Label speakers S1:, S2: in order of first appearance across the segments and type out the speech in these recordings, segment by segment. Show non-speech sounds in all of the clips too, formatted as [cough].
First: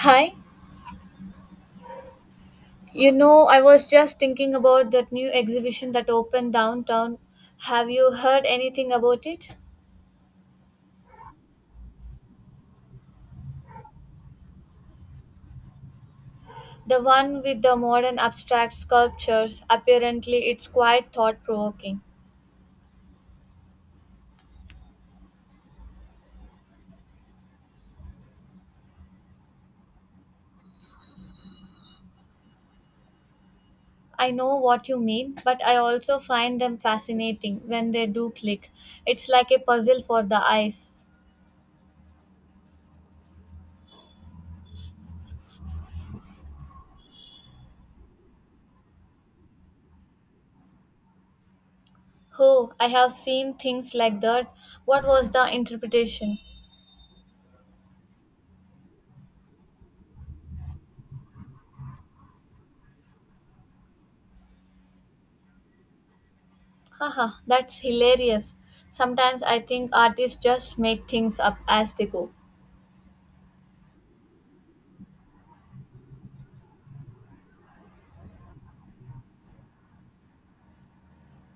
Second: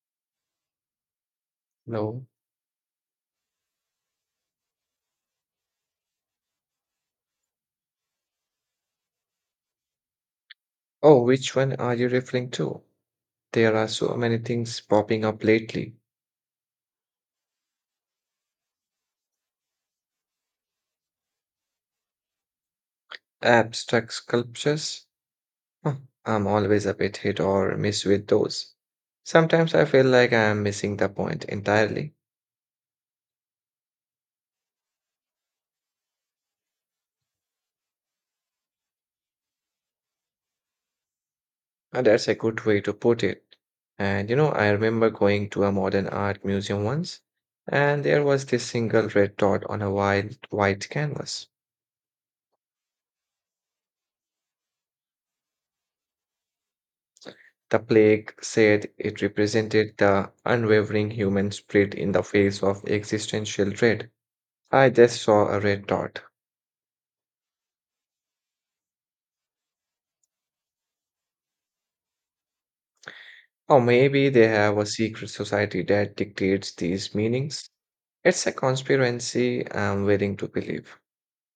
S1: Hi,
S2: No.
S1: you know, I was just thinking about that new exhibition that opened downtown. Have you heard anything about it?
S2: Oh, which one are you referring to? There are so many things popping up lately.
S1: The one with the modern abstract sculptures. Apparently, it's quite thought provoking.
S2: Abstract sculptures? Huh, I'm always a bit hit or miss with those. Sometimes I feel like I am missing the point entirely.
S1: I know what you mean, but I also find them fascinating when they do click. It's like a puzzle for the eyes.
S2: And that's a good way to put it. And you know, I remember going to a modern art museum once, and there was this single red dot on a wild white canvas.
S1: Oh, I have seen things like that. What was the interpretation?
S2: The plaque said it represented the unwavering human spirit in the face of existential dread. I just saw a red dot.
S1: Haha, that's hilarious. Sometimes I think artists just make things up as they go.
S2: Or maybe they have a secret society that dictates these meanings. It's a conspiracy I'm willing to believe.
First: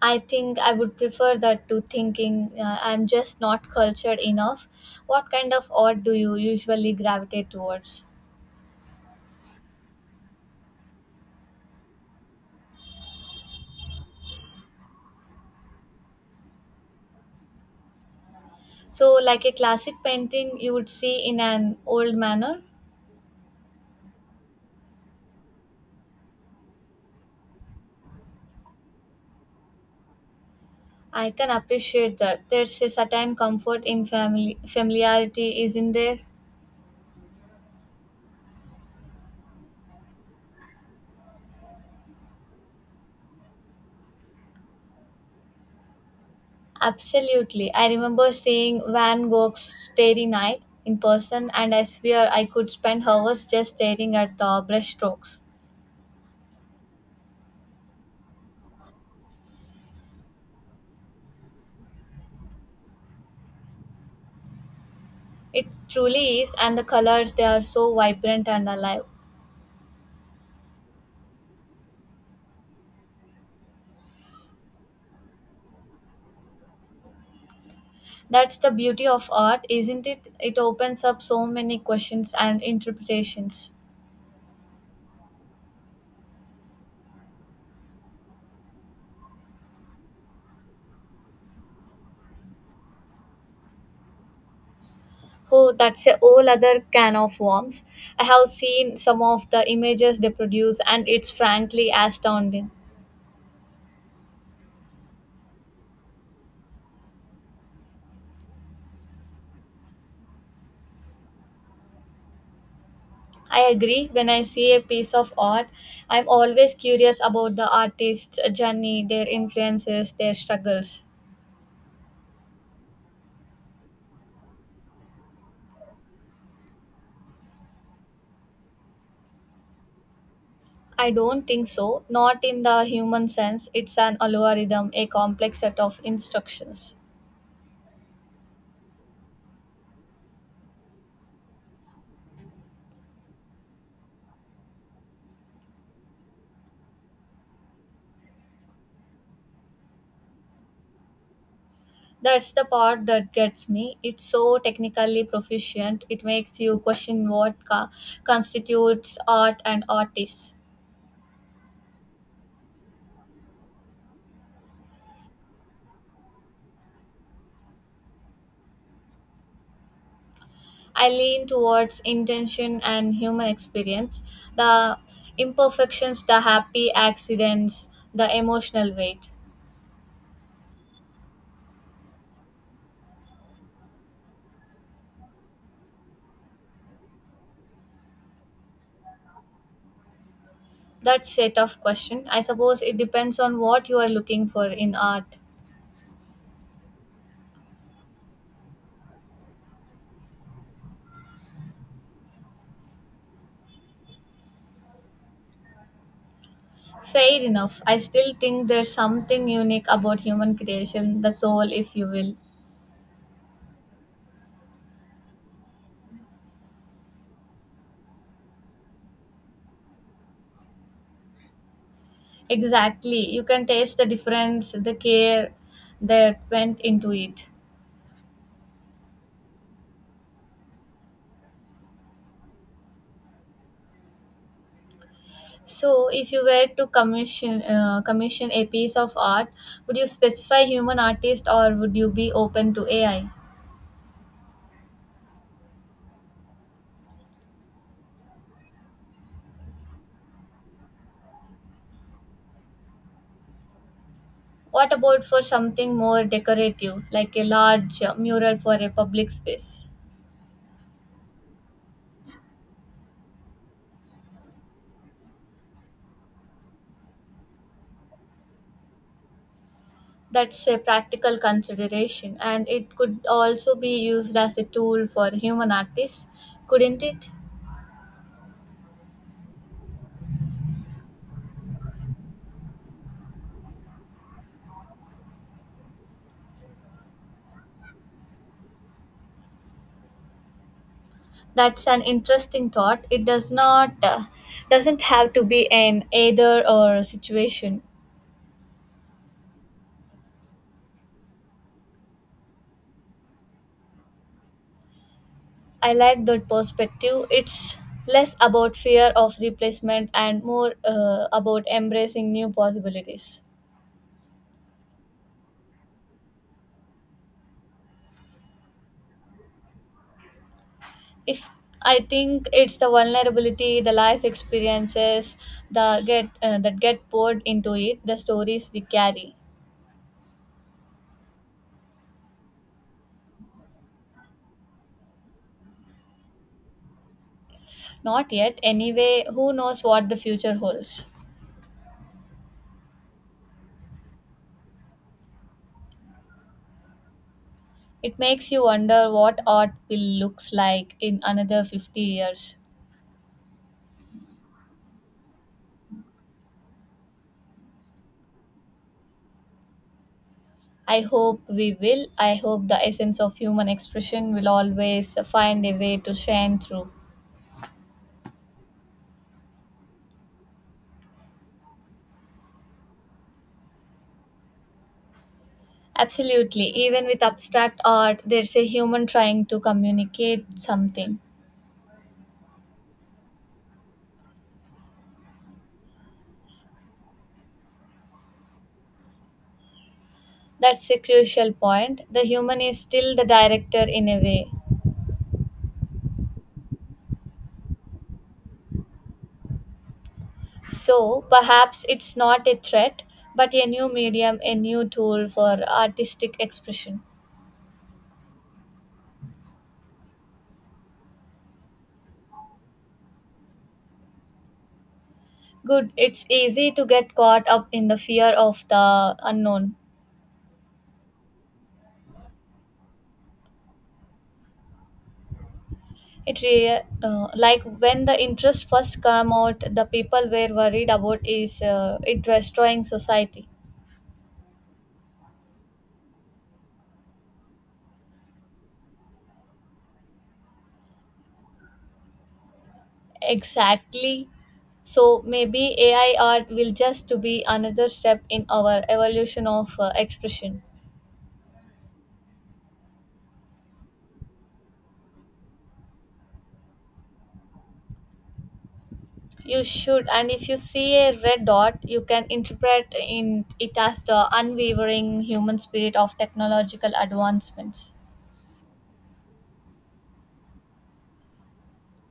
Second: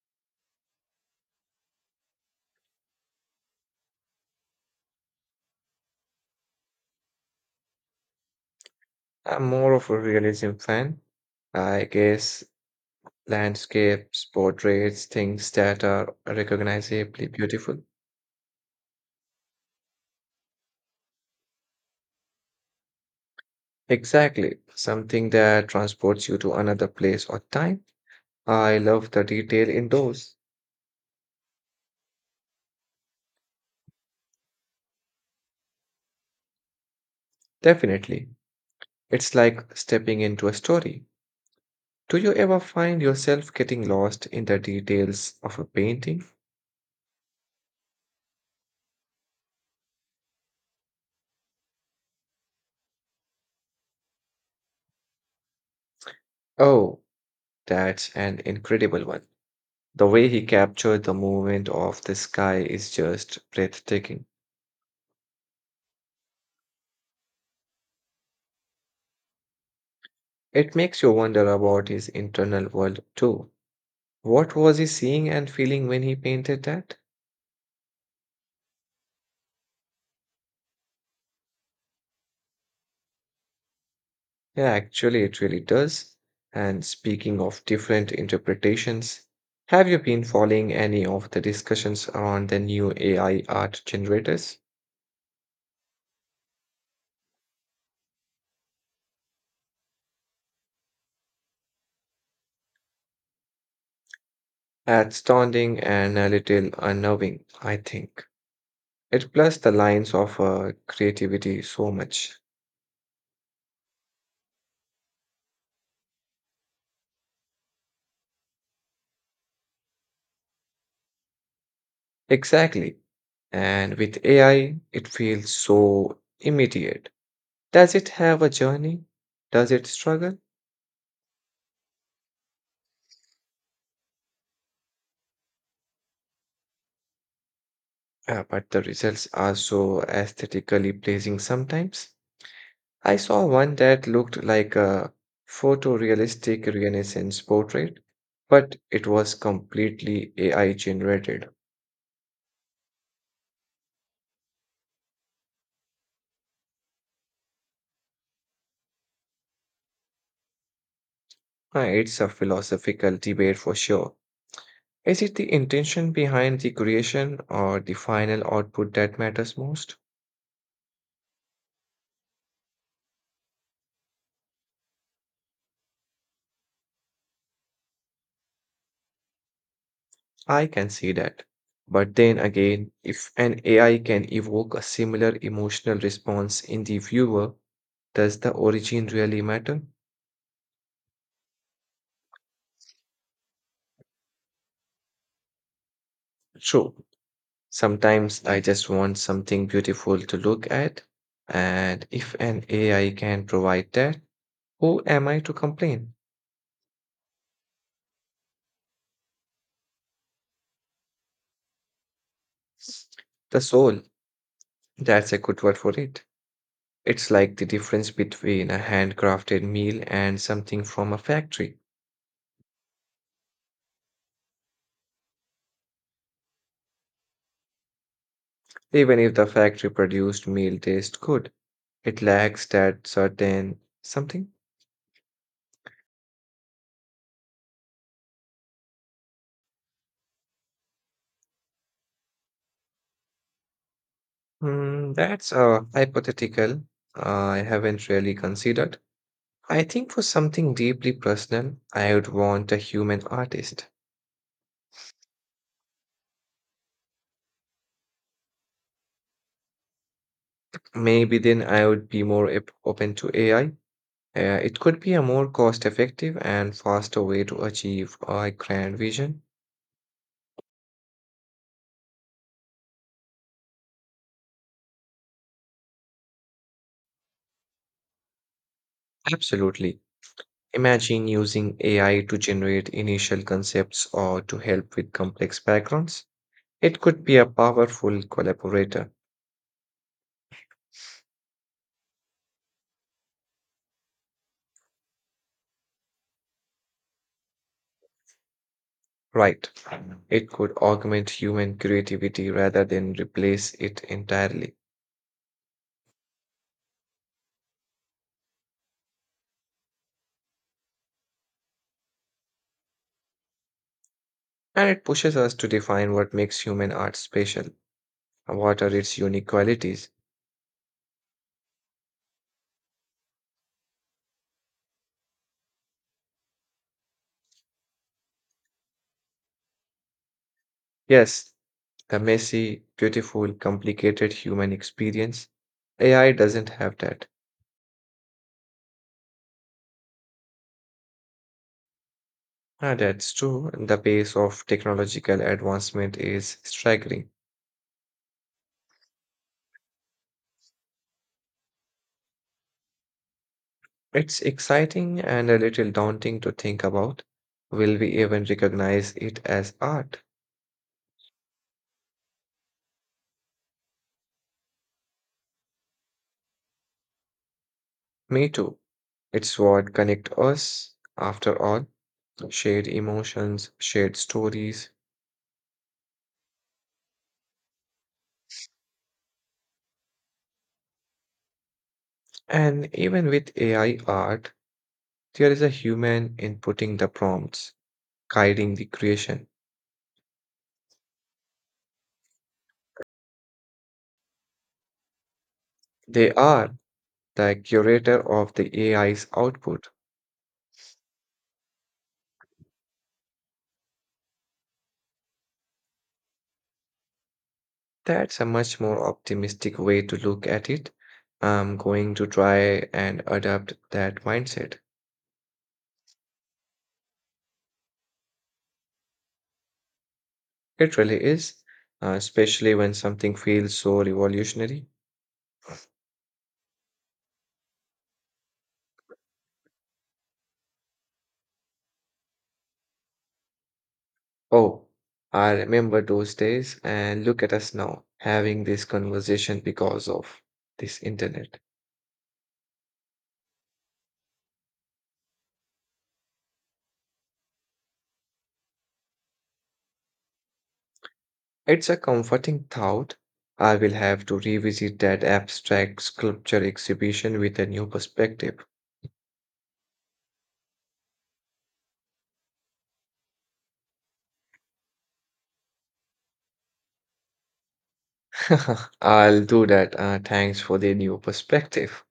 S1: I think I would prefer that to thinking I'm just not cultured enough. What kind of art do you usually gravitate towards?
S2: I'm more of a realism fan. I guess landscapes, portraits, things that are recognizably beautiful.
S1: So, like a classic painting you would see in an old manner?
S2: Exactly, something that transports you to another place or time. I love the detail in those.
S1: I can appreciate that. There's a certain comfort in family familiarity, isn't there?
S2: Definitely. It's like stepping into a story. Do you ever find yourself getting lost in the details of a painting?
S1: Absolutely. I remember seeing Van Gogh's Starry Night in person, and I swear I could spend hours just staring at the brushstrokes.
S2: Oh, that's an incredible one. The way he captured the movement of the sky is just breathtaking.
S1: It truly is, and the colors they are so vibrant and alive.
S2: It makes you wonder about his internal world too. What was he seeing and feeling when he painted that?
S1: That's the beauty of art, isn't it? It opens up so many questions and interpretations.
S2: Yeah, actually, it really does. And speaking of different interpretations, have you been following any of the discussions around the new AI art generators?
S1: Oh, that's a whole other can of worms. I have seen some of the images they produce, and it's frankly astounding.
S2: Outstanding and a little unnerving, I think. It blurs the lines of creativity so much.
S1: I agree. When I see a piece of art, I'm always curious about the artist's journey, their influences, their struggles.
S2: Exactly. And with AI, it feels so immediate. Does it have a journey? Does it struggle?
S1: I don't think so. Not in the human sense. It's an algorithm, a complex set of instructions.
S2: But the results are so aesthetically pleasing sometimes. I saw one that looked like a photorealistic Renaissance portrait, but it was completely AI generated.
S1: That's the part that gets me. It's so technically proficient. It makes you question what constitutes art and artists.
S2: It's a philosophical debate for sure. Is it the intention behind the creation or the final output that matters most?
S1: I lean towards intention and human experience, the imperfections, the happy accidents, the emotional weight.
S2: I can see that. But then again, if an AI can evoke a similar emotional response in the viewer, does the origin really matter?
S1: That set of question. I suppose it depends on what you are looking for in art.
S2: True, sometimes I just want something beautiful to look at, and if an AI can provide that, who am I to complain?
S1: Fair enough. I still think there's something unique about human creation, the soul, if you will.
S2: The soul, that's a good word for it. It's like the difference between a handcrafted meal and something from a factory.
S1: Exactly. You can taste the difference, the care that went into it.
S2: Even if the factory produced meal tastes good, it lacks that certain something.
S1: So, if you were to commission a piece of art, would you specify human artist or would you be open to AI?
S2: Hmm, that's a hypothetical I haven't really considered. I think for something deeply personal, I would want a human artist.
S1: What about for something more decorative, like a large mural for a public space?
S2: Maybe then I would be more open to AI. It could be a more cost effective and faster way to achieve a grand vision.
S1: That's a practical consideration, and it could also be used as a tool for human artists, couldn't it?
S2: Absolutely. Imagine using AI to generate initial concepts or to help with complex backgrounds. It could be a powerful collaborator.
S1: That's an interesting thought. It doesn't have to be an either or situation.
S2: Right. It could augment human creativity rather than replace it entirely.
S1: I like that perspective. It's less about fear of replacement and more about embracing new possibilities.
S2: And it pushes us to define what makes human art special and what are its unique qualities.
S1: If I think it's the vulnerability, the life experiences, the get that get poured into it, the stories we carry.
S2: Yes, the messy, beautiful, complicated human experience. AI doesn't have that.
S1: Not yet, anyway. Who knows what the future holds?
S2: Ah, that's true. The pace of technological advancement is staggering.
S1: It makes you wonder what art will looks like in another 50 years.
S2: It's exciting and a little daunting to think about. Will we even recognize it as art?
S1: I hope we will. I hope the essence of human expression will always find a way to shine through.
S2: Me too. It's what connect us, after all, shared emotions, shared stories.
S1: Absolutely. Even with abstract art, there's a human trying to communicate something.
S2: And even with AI art, there is a human inputting the prompts, guiding the creation.
S1: That's a crucial point. The human is still the director in a way.
S2: They are the curator of the AI's output.
S1: So perhaps it's not a threat, but a new medium, a new tool for artistic expression.
S2: That's a much more optimistic way to look at it. I'm going to try and adopt that mindset.
S1: Good. It's easy to get caught up in the fear of the unknown.
S2: It really is, especially when something feels so revolutionary.
S1: It re Like when the interest first came out, the people were worried about is it destroying society.
S2: Oh, I remember those days, and look at us now having this conversation because of this internet.
S1: Exactly. So maybe AI art will just to be another step in our evolution of expression.
S2: It's a comforting thought. I will have to revisit that abstract sculpture exhibition with a new perspective.
S1: You should, and if you see a red dot, you can interpret in it as the unwavering human spirit of technological advancements.
S2: [laughs] I'll do that. Thanks for the new perspective.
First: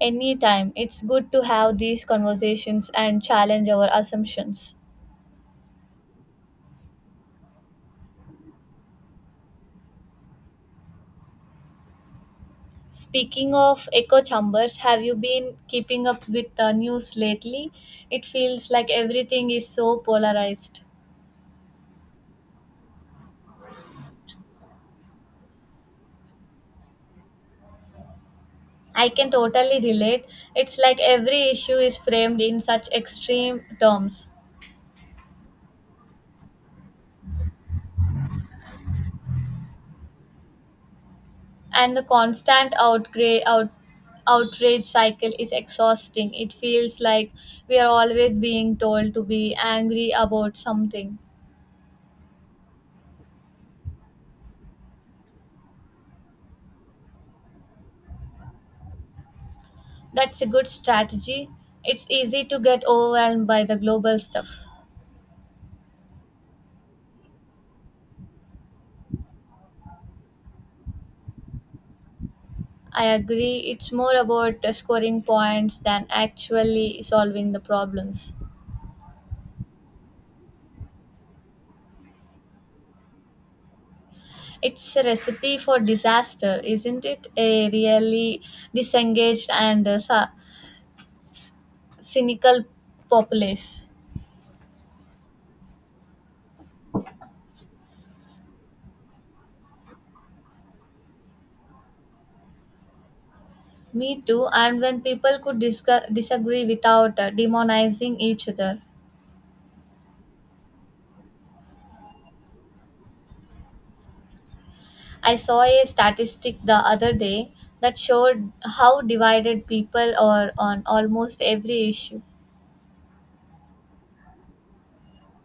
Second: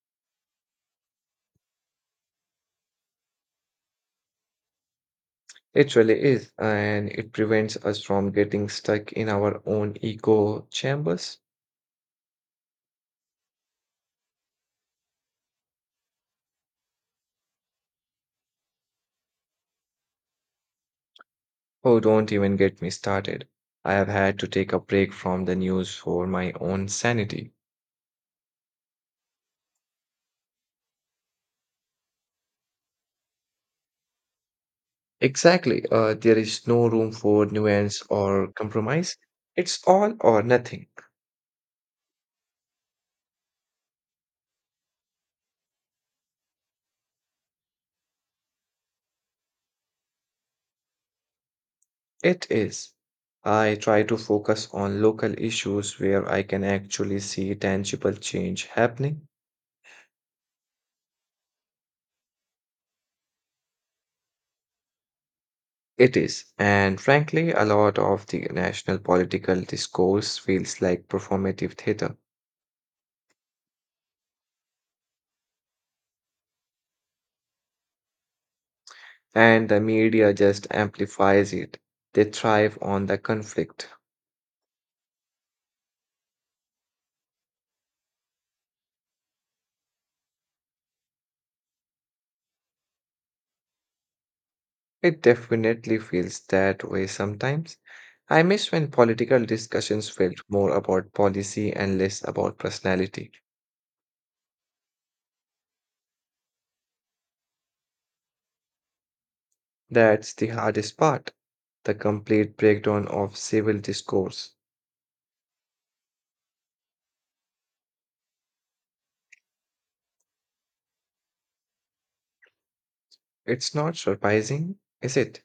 S1: Anytime, it's good to have these conversations and challenge our assumptions.
S2: It really is, and it prevents us from getting stuck in our own echo chambers.
S1: Speaking of echo chambers, have you been keeping up with the news lately? It feels like everything is so polarized.
S2: Oh, don't even get me started. I have had to take a break from the news for my own sanity.
S1: I can totally relate. It's like every issue is framed in such extreme terms,
S2: Exactly. There is no room for nuance or compromise. It's all or nothing.
S1: and the constant outrage cycle is exhausting. It feels like we are always being told to be angry about something.
S2: It is. I try to focus on local issues where I can actually see tangible change happening.
S1: That's a good strategy. It's easy to get overwhelmed by the global stuff.
S2: It is. And frankly, a lot of the national political discourse feels like performative theater,
S1: I agree. It's more about scoring points than actually solving the problems.
S2: and the media just amplifies it. They thrive on the conflict.
S1: It's a recipe for disaster, isn't it? A really disengaged and cynical populace.
S2: It definitely feels that way sometimes. I miss when political discussions felt more about policy and less about personality.
S1: Me too. And when people could discuss, disagree without demonizing each other.
S2: That's the hardest part, the complete breakdown of civil discourse.
S1: I saw a statistic the other day that showed how divided people are on almost every issue,
S2: It's not surprising, is it?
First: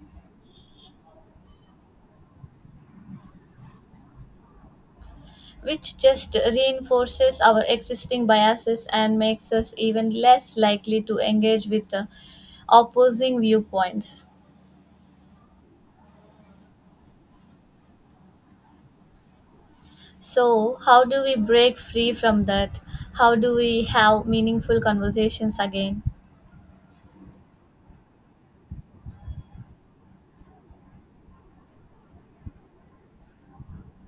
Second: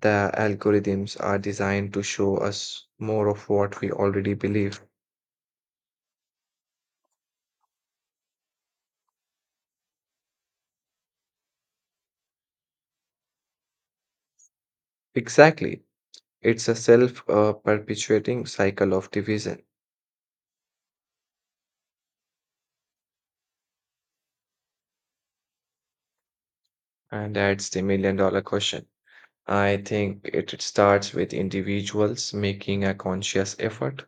S2: The algorithms are designed to show us more of what we already believe.
S1: which just reinforces our existing biases and makes us even less likely to engage with opposing viewpoints.
S2: Exactly. It's a self perpetuating cycle of division.
S1: So, how do we break free from that? How do we have meaningful conversations again?
S2: And that's the million-dollar question. I think it starts with individuals making a conscious effort.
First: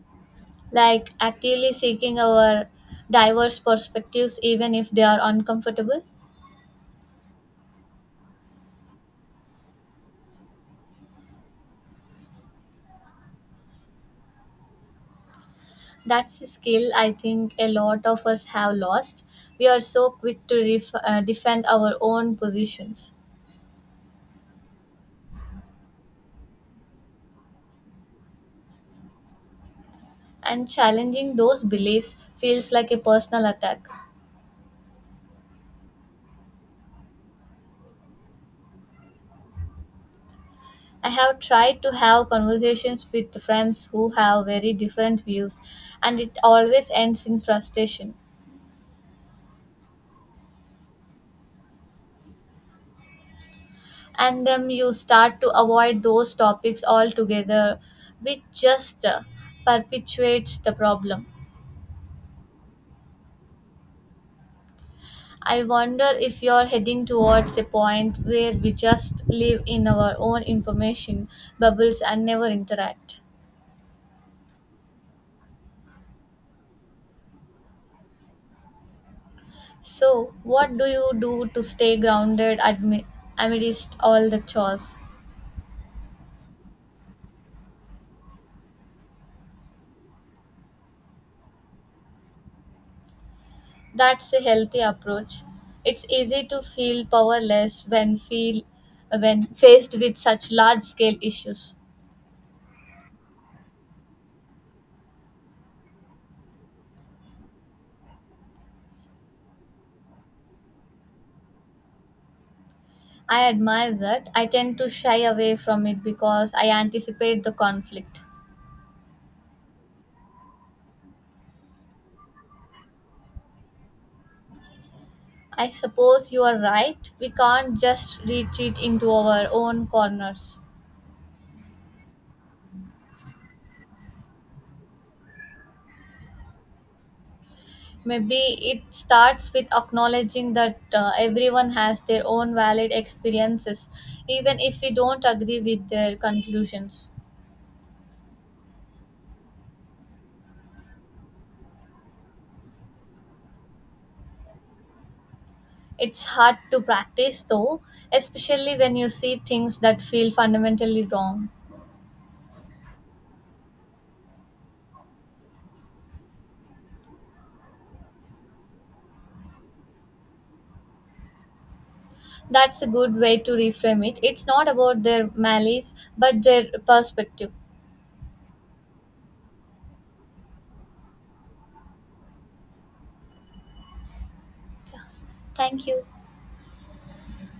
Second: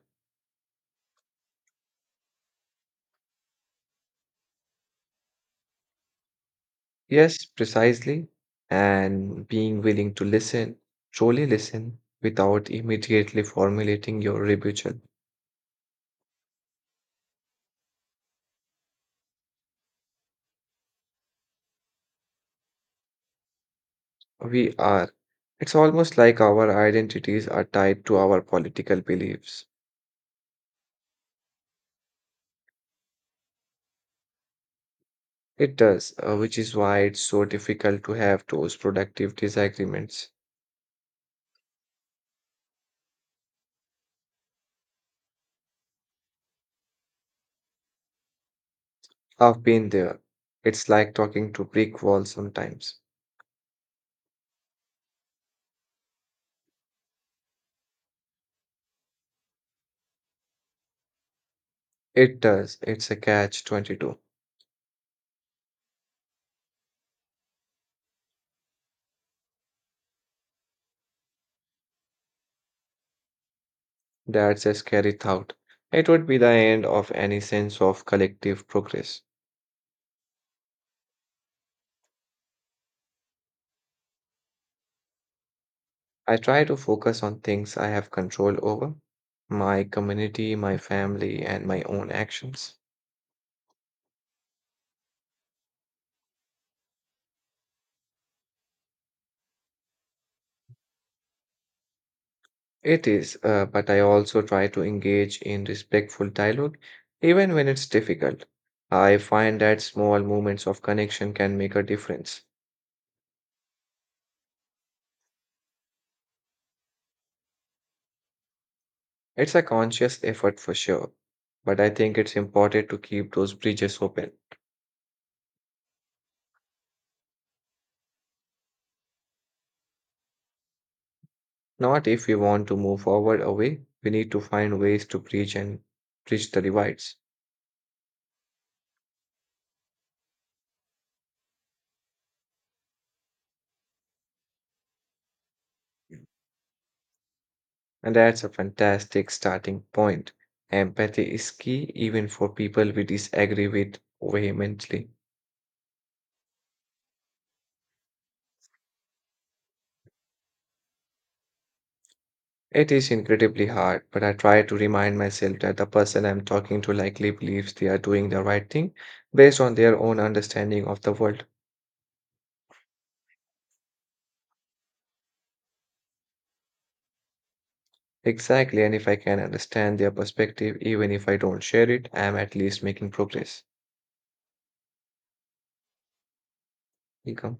S1: Like actively seeking our diverse perspectives, even if they are uncomfortable?
S2: Yes, precisely. And being willing to listen, truly listen, without immediately formulating your rebuttal.
S1: That's a skill I think a lot of us have lost. We are so quick to defend our own positions
S2: We are. It's almost like our identities are tied to our political beliefs.
S1: and challenging those beliefs feels like a personal attack.
S2: It does, which is why it's so difficult to have those productive disagreements.
S1: I have tried to have conversations with friends who have very different views, and it always ends in frustration.
S2: I've been there. It's like talking to brick walls sometimes.
S1: And then you start to avoid those topics altogether, which just perpetuates the problem.
S2: It does. It's a catch 22.
S1: I wonder if you're heading towards a point where we just live in our own information bubbles and never interact.
S2: That's a scary thought. It would be the end of any sense of collective progress.
S1: So, what do you do to stay amidst all the chores?
S2: I try to focus on things I have control over, my community, my family, and my own actions.
S1: That's a healthy approach. It's easy to feel powerless when faced with such large scale issues.
S2: It is, but I also try to engage in respectful dialogue, even when it's difficult. I find that small moments of connection can make a difference.
S1: I admire that. I tend to shy away from it because I anticipate the conflict.
S2: It's a conscious effort for sure, but I think it's important to keep those bridges open.
S1: I suppose you are right. We can't just retreat into our own corners.
S2: Not if we want to move forward away, we need to find ways to bridge and bridge the divides.
S1: Maybe it starts with acknowledging that everyone has their own valid experiences, even if we don't agree with their conclusions.
S2: And that's a fantastic starting point. Empathy is key even for people we disagree with vehemently.
S1: It's hard to practice though, especially when you see things that feel fundamentally wrong.
S2: It is incredibly hard, but I try to remind myself that the person I'm talking to likely believes they are doing the right thing based on their own understanding of the world.
S1: That's a good way to reframe it. It's not about their malice but their perspective.
S2: Exactly, and if I can understand their perspective, even if I don't share it, I am at least making progress.
S1: Thank you.
S2: Ikram.